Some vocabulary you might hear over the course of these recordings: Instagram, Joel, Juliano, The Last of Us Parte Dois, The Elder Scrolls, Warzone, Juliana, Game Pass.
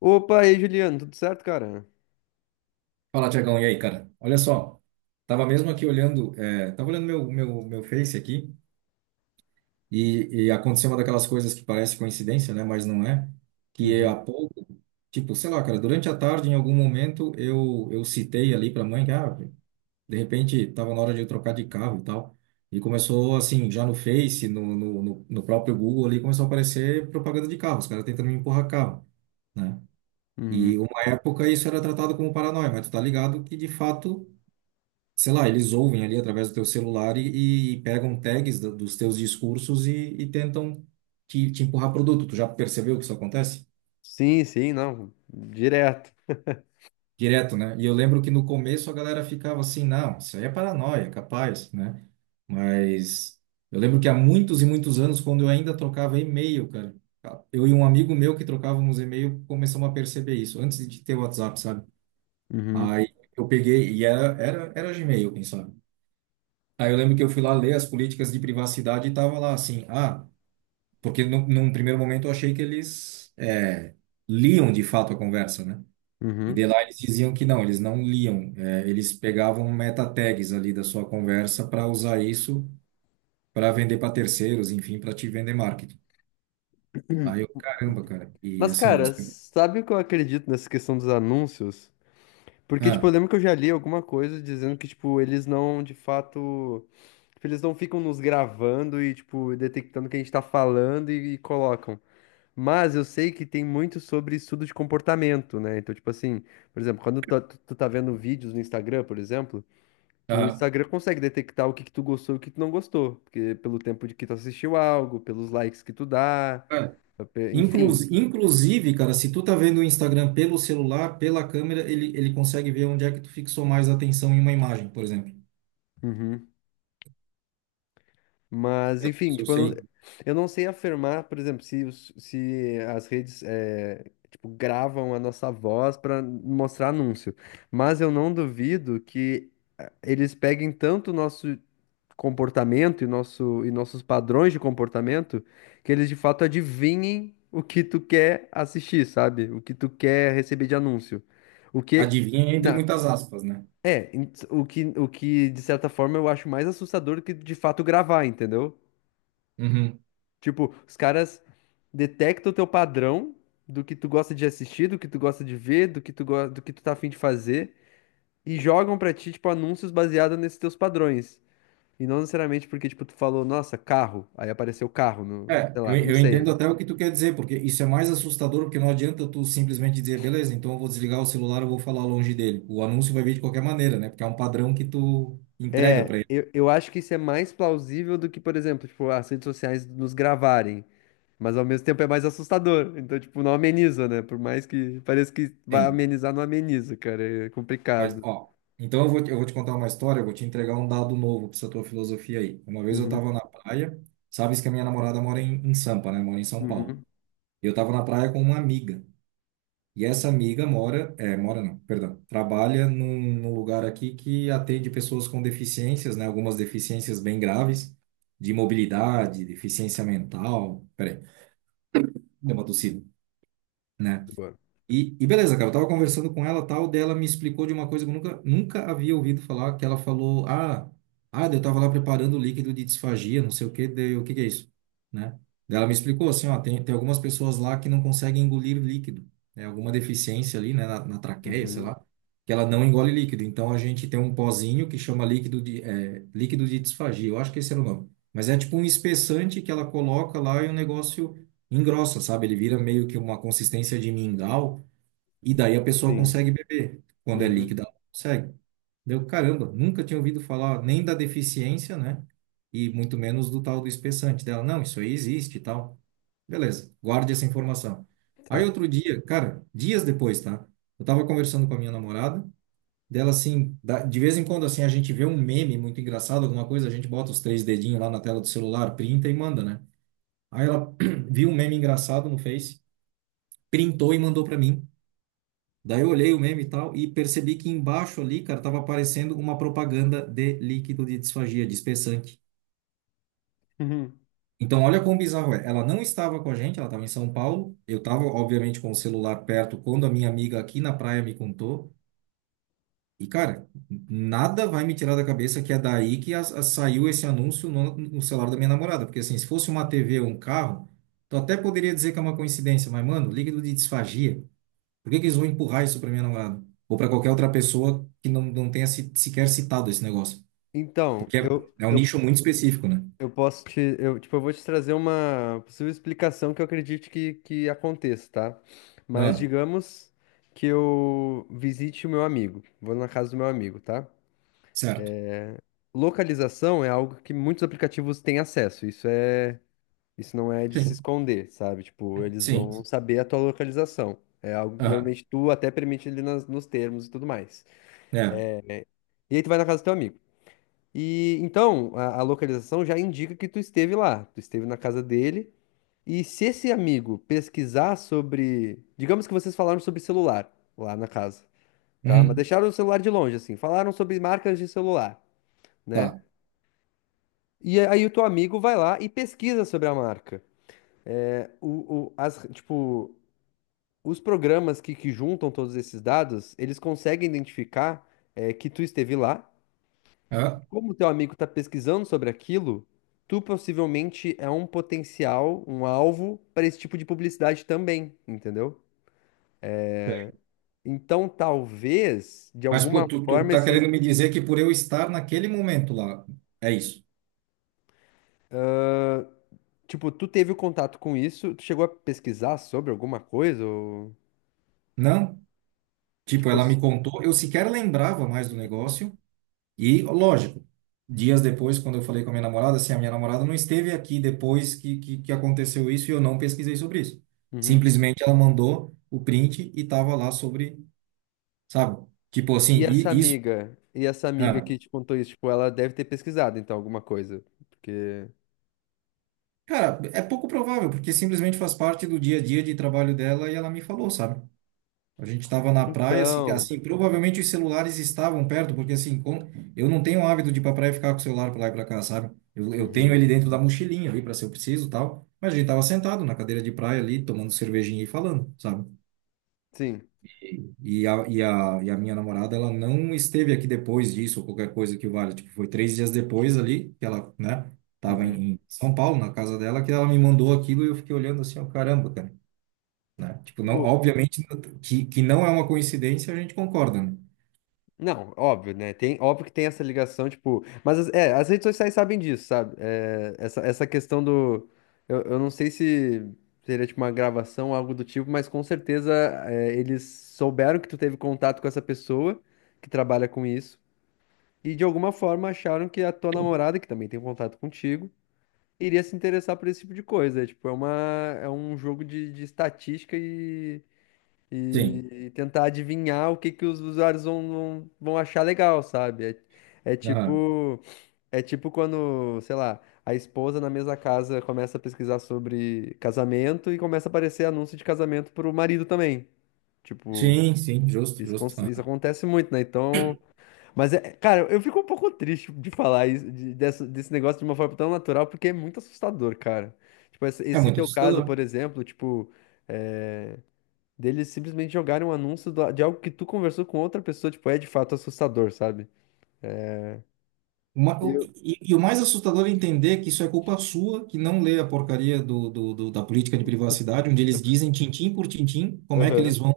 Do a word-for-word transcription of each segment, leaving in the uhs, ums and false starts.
Opa, e aí, Juliano, tudo certo, cara? Fala, Tiagão, e aí, cara? Olha só, tava mesmo aqui olhando, é, tava olhando meu, meu, meu Face aqui e, e aconteceu uma daquelas coisas que parece coincidência, né? Mas não é. Que é Uhum, há pouco, tipo, sei lá, cara, durante a tarde, em algum momento, eu, eu citei ali pra mãe que, ah, de repente, tava na hora de eu trocar de carro e tal. E começou, assim, já no Face, no, no, no no próprio Google ali, começou a aparecer propaganda de carro, os caras tentando me empurrar carro, né? uhum. E uma época isso era tratado como paranoia, mas tu tá ligado que, de fato, sei lá, eles ouvem ali através do teu celular e, e pegam tags do- dos teus discursos e, e tentam te, te empurrar produto. Tu já percebeu que isso acontece? Sim, sim, não, direto. Direto, né? E eu lembro que no começo a galera ficava assim, não, isso aí é paranoia, capaz, né? Mas eu lembro que há muitos e muitos anos, quando eu ainda trocava e-mail, cara, eu e um amigo meu que trocávamos e-mail começamos a perceber isso, antes de ter WhatsApp, sabe? Uhum, Aí eu peguei, e era, era, era Gmail, quem sabe? Aí eu lembro que eu fui lá ler as políticas de privacidade e tava lá assim, ah, porque num, num primeiro momento eu achei que eles é, liam de fato a conversa, né? E de uhum. lá eles diziam que não, eles não liam, é, eles pegavam meta tags ali da sua conversa para usar isso para vender para terceiros, enfim, para te vender marketing. Aí eu, caramba, cara, e Mas, assim cara, você. sabe o que eu acredito nessa questão dos anúncios? Porque, tipo, eu Ah, lembro que eu já li alguma coisa dizendo que, tipo, eles não, de fato, tipo, eles não ficam nos gravando e, tipo, detectando o que a gente tá falando e, e colocam. Mas eu sei que tem muito sobre estudo de comportamento, né? Então, tipo assim, por exemplo, quando tu, tá, tu tu tá vendo vídeos no Instagram, por exemplo. O ah, Instagram consegue detectar o que que tu gostou e o que tu não gostou, porque pelo tempo de que tu assistiu algo, pelos likes que tu dá, ah. pe- enfim. Inclus, inclusive, cara, se tu tá vendo o Instagram pelo celular, pela câmera, ele, ele consegue ver onde é que tu fixou mais atenção em uma imagem, por exemplo. Uhum. Mas, enfim, Se eu tipo, eu não, sei, eu não sei afirmar, por exemplo, se, os- se as redes, eh, tipo, gravam a nossa voz para mostrar anúncio. Mas eu não duvido que eh, eles peguem tanto o nosso comportamento e, nosso, e nossos padrões de comportamento que eles de fato adivinhem o que tu quer assistir, sabe? O que tu quer receber de anúncio. O que. adivinha entre Na, muitas aspas, né? é, em- o que, o que de certa forma eu acho mais assustador do que de fato gravar, entendeu? Uhum. Tipo, os caras detectam o teu padrão do que tu gosta de assistir, do que tu gosta de ver, do que tu, go- do que tu tá afim de fazer. E jogam pra ti, tipo, anúncios baseados nesses teus padrões. E não necessariamente porque, tipo, tu falou, nossa, carro. Aí apareceu carro no, É, sei eu, lá, eu não eu entendo sei. até o que tu quer dizer, porque isso é mais assustador, porque não adianta tu simplesmente dizer, beleza, então eu vou desligar o celular, eu vou falar longe dele. O anúncio vai vir de qualquer maneira, né? Porque é um padrão que tu entrega para É, ele. eu, eu acho que isso é mais plausível do que, por exemplo, tipo, as redes sociais nos gravarem. Mas ao mesmo tempo é mais assustador. Então, tipo, não ameniza, né? Por mais que pareça que vai Tem. amenizar, não ameniza, cara. É Mas, complicado. ó, então eu vou, te- eu vou te contar uma história, eu vou te entregar um dado novo para essa tua filosofia aí. Uma vez eu Uhum, tava na praia, sabes que a minha namorada mora em, em Sampa, né? Mora em São Paulo. uhum. E eu tava na praia com uma amiga. E essa amiga mora, é, mora não, perdão, trabalha num, num lugar aqui que atende pessoas com deficiências, né? Algumas deficiências bem graves, de mobilidade, deficiência mental. Peraí, deu uma tossida, né? De boa. E, e beleza, cara, eu tava conversando com ela, tal, dela me explicou de uma coisa que eu nunca, nunca havia ouvido falar, que ela falou, ah, ah, daí eu tava lá preparando o líquido de disfagia, não sei o que, daí eu, o que que é isso, né? Daí ela me explicou assim, ó, tem, tem algumas pessoas lá que não conseguem engolir líquido, né? Alguma deficiência ali, né, na, na traqueia, sei Uhum, lá, que ela não engole líquido. Então a gente tem um pozinho que chama líquido de, é, líquido de disfagia, eu acho que esse era o nome. Mas é tipo um espessante que ela coloca lá e o negócio engrossa, sabe? Ele vira meio que uma consistência de mingau, e daí a pessoa sim. consegue beber. Quando é Uhum, líquida, ela não consegue. Deu, caramba, nunca tinha ouvido falar nem da deficiência, né? E muito menos do tal do espessante dela. Não, isso aí existe e tal. Beleza, guarde essa informação. Aí tá. outro dia, cara, dias depois, tá? Eu tava conversando com a minha namorada, dela assim, da- de vez em quando assim a gente vê um meme muito engraçado, alguma coisa, a gente bota os três dedinhos lá na tela do celular, printa e manda, né? Aí ela viu um meme engraçado no Face, printou e mandou pra mim. Daí eu olhei o meme e tal e percebi que embaixo ali, cara, tava aparecendo uma propaganda de líquido de disfagia, de espessante. Uhum. Então, olha quão bizarro é. Ela não estava com a gente, ela estava em São Paulo. Eu estava, obviamente, com o celular perto quando a minha amiga aqui na praia me contou. E, cara, nada vai me tirar da cabeça que é daí que as- as- saiu esse anúncio no, no celular da minha namorada. Porque, assim, se fosse uma T V ou um carro, tu até poderia dizer que é uma coincidência, mas, mano, líquido de disfagia. Por que que eles vão empurrar isso para minha namorada? Ou para qualquer outra pessoa que não, não tenha se, sequer citado esse negócio? Então, Porque é, eu, é um nicho eu muito específico, né? Eu posso te, eu, tipo, eu vou te trazer uma possível explicação que eu acredite que, que aconteça, tá? Mas Ah, digamos que eu visite o meu amigo, vou na casa do meu amigo, tá? certo. Localização é algo que muitos aplicativos têm acesso, isso é, isso não é de se Sim. esconder, sabe? Tipo, eles Sim. vão sim. saber a tua localização. É algo que Aham. normalmente tu até permite ali nas- nos termos e tudo mais. É. E aí tu vai na casa do teu amigo. E então, a, a localização já indica que tu esteve lá, tu esteve na casa dele. E se esse amigo pesquisar sobre. Digamos que vocês falaram sobre celular lá na casa, tá? Mas Uhum. deixaram o celular de longe, assim. Falaram sobre marcas de celular, né? Tá. E aí o teu amigo vai lá e pesquisa sobre a marca. É, O, o- as, tipo, os programas que, que juntam todos esses dados, eles conseguem identificar é, que tu esteve lá. Ah, Como o teu amigo está pesquisando sobre aquilo, tu possivelmente é um potencial, um alvo para esse tipo de publicidade também, entendeu? bem. Então, talvez, de Mas pô, alguma tu, tu forma, tá esses. querendo me dizer que por eu estar naquele momento lá, é isso? Tipo, tu teve o contato com isso, tu chegou a pesquisar sobre alguma coisa? Ou... Não? Tipo, Tipo, ela isso... me contou, eu sequer lembrava mais do negócio. E, lógico, dias depois, quando eu falei com a minha namorada, assim, a minha namorada não esteve aqui depois que, que, que aconteceu isso e eu não pesquisei sobre isso. Uhum. Simplesmente ela mandou o print e tava lá sobre, sabe? Tipo assim, E essa e isso. amiga, e essa amiga Ah, que te contou isso, tipo, ela deve ter pesquisado, então, alguma coisa. Porque. cara, é pouco provável, porque simplesmente faz parte do dia a dia de trabalho dela e ela me falou, sabe? A gente estava na praia, assim, que- Então. assim, provavelmente os celulares estavam perto, porque assim, como eu não tenho o hábito de ir pra praia e ficar com o celular pra lá e pra cá, sabe? Eu, eu tenho Uhum. ele dentro da mochilinha ali para se eu preciso, e tal. Mas a gente tava sentado na cadeira de praia ali, tomando cervejinha e falando, sabe? Sim. E a, e a, e a minha namorada, ela não esteve aqui depois disso, ou qualquer coisa que valha. Tipo, foi três dias depois ali, que ela, né, tava em Uhum. em São Paulo, na casa dela, que ela me mandou aquilo e eu fiquei olhando assim, ó, caramba, cara. Né? Tipo, não, Tipo, obviamente que, que não é uma coincidência, a gente concorda, né? não, óbvio, né? Tem, óbvio que tem essa ligação, tipo. Mas as- é, as redes sociais sabem disso, sabe? É, essa, essa questão do. Eu, eu não sei se seria tipo uma gravação, algo do tipo, mas com certeza é, eles souberam que tu teve contato com essa pessoa que trabalha com isso. E de alguma forma acharam que a tua namorada, que também tem contato contigo, iria se interessar por esse tipo de coisa. É, tipo, é uma, é um jogo de, de estatística Sim. e e tentar adivinhar o que que os usuários vão, vão, vão achar legal, sabe? É, é Aham. tipo, é tipo quando, sei lá, a esposa na mesma casa começa a pesquisar sobre casamento e começa a aparecer anúncio de casamento pro marido também. Tipo, Sim, sim, justo, isso, justo. cons- isso Aham. acontece muito, né? Então. Mas, é, cara, eu fico um pouco triste de falar isso, de- dessa- desse negócio de uma forma tão natural, porque é muito assustador, cara. Tipo, esse, É esse muito teu caso, assustador. por exemplo, tipo. eh, Deles simplesmente jogarem um anúncio do- de algo que tu conversou com outra pessoa, tipo, é de fato assustador, sabe? Uma- o- Eu. e, e o mais assustador é entender que isso é culpa sua, que não lê a porcaria do, do- do- da política de privacidade, onde eles dizem tintim por tintim como é que Aham. eles vão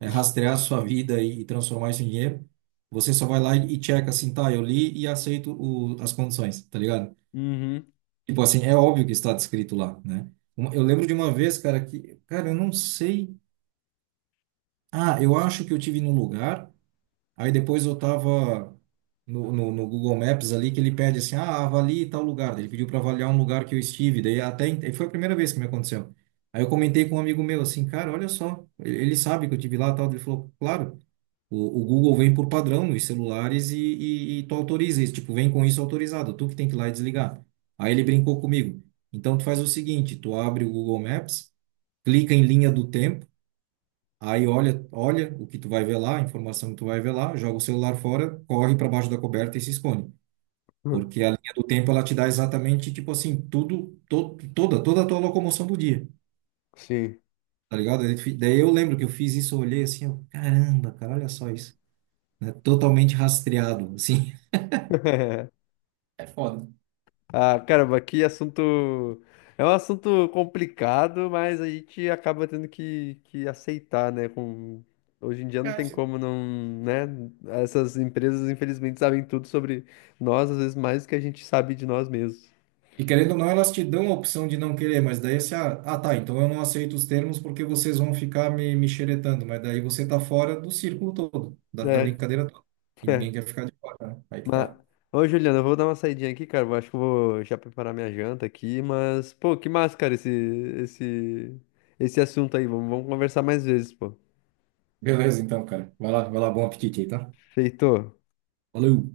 eh, rastrear a sua vida e, e transformar isso em dinheiro. Você só vai lá e, e checa assim, tá, eu li e aceito o- as condições, tá ligado? Uhum. Tipo assim, é óbvio que está descrito lá, né? Uma- eu lembro de uma vez, cara, que, cara, eu não sei. Ah, eu acho que eu tive num lugar. Aí depois eu tava no, no, no Google Maps ali que ele pede assim, ah, avalie tal lugar. Daí ele pediu para avaliar um lugar que eu estive. Daí até ent- foi a primeira vez que me aconteceu. Aí eu comentei com um amigo meu assim, cara, olha só, ele, ele sabe que eu tive lá e tal. Ele falou, claro, o, o Google vem por padrão nos celulares e, e, e tu autoriza isso, tipo, vem com isso autorizado, tu que tem que ir lá e desligar. Aí ele brincou comigo. Então tu faz o seguinte, tu abre o Google Maps, clica em linha do tempo. Aí olha, olha o que tu vai ver lá, a informação que tu vai ver lá, joga o celular fora, corre para baixo da coberta e se esconde. Porque a linha do tempo ela te dá exatamente, tipo assim, tudo, to, toda, toda a tua locomoção do dia, Sim. tá ligado? Daí tu fi- daí eu lembro que eu fiz isso, eu olhei assim, eu, caramba, cara, olha só isso, né? Totalmente rastreado, assim. É foda. Ah, caramba, que assunto. É um assunto complicado, mas a gente acaba tendo que, que aceitar, né? Com... Hoje em dia não tem como não, né? Essas empresas, infelizmente, sabem tudo sobre nós, às vezes mais do que a gente sabe de nós mesmos, E querendo ou não, elas te dão a opção de não querer, mas daí você, ah, ah, tá, então eu não aceito os termos porque vocês vão ficar me, me xeretando, mas daí você tá fora do círculo todo, da, da né? brincadeira toda. E ninguém quer ficar de fora, né? Aí que Mas, tá. ô Juliana, eu vou dar uma saidinha aqui, cara. Eu acho que eu vou já preparar minha janta aqui, mas, pô, que massa, cara, esse, esse, esse assunto aí. Vamos, vamos conversar mais vezes, pô. Beleza, então, cara. Vai lá, vai lá, bom apetite aí, tá? Feito. Valeu!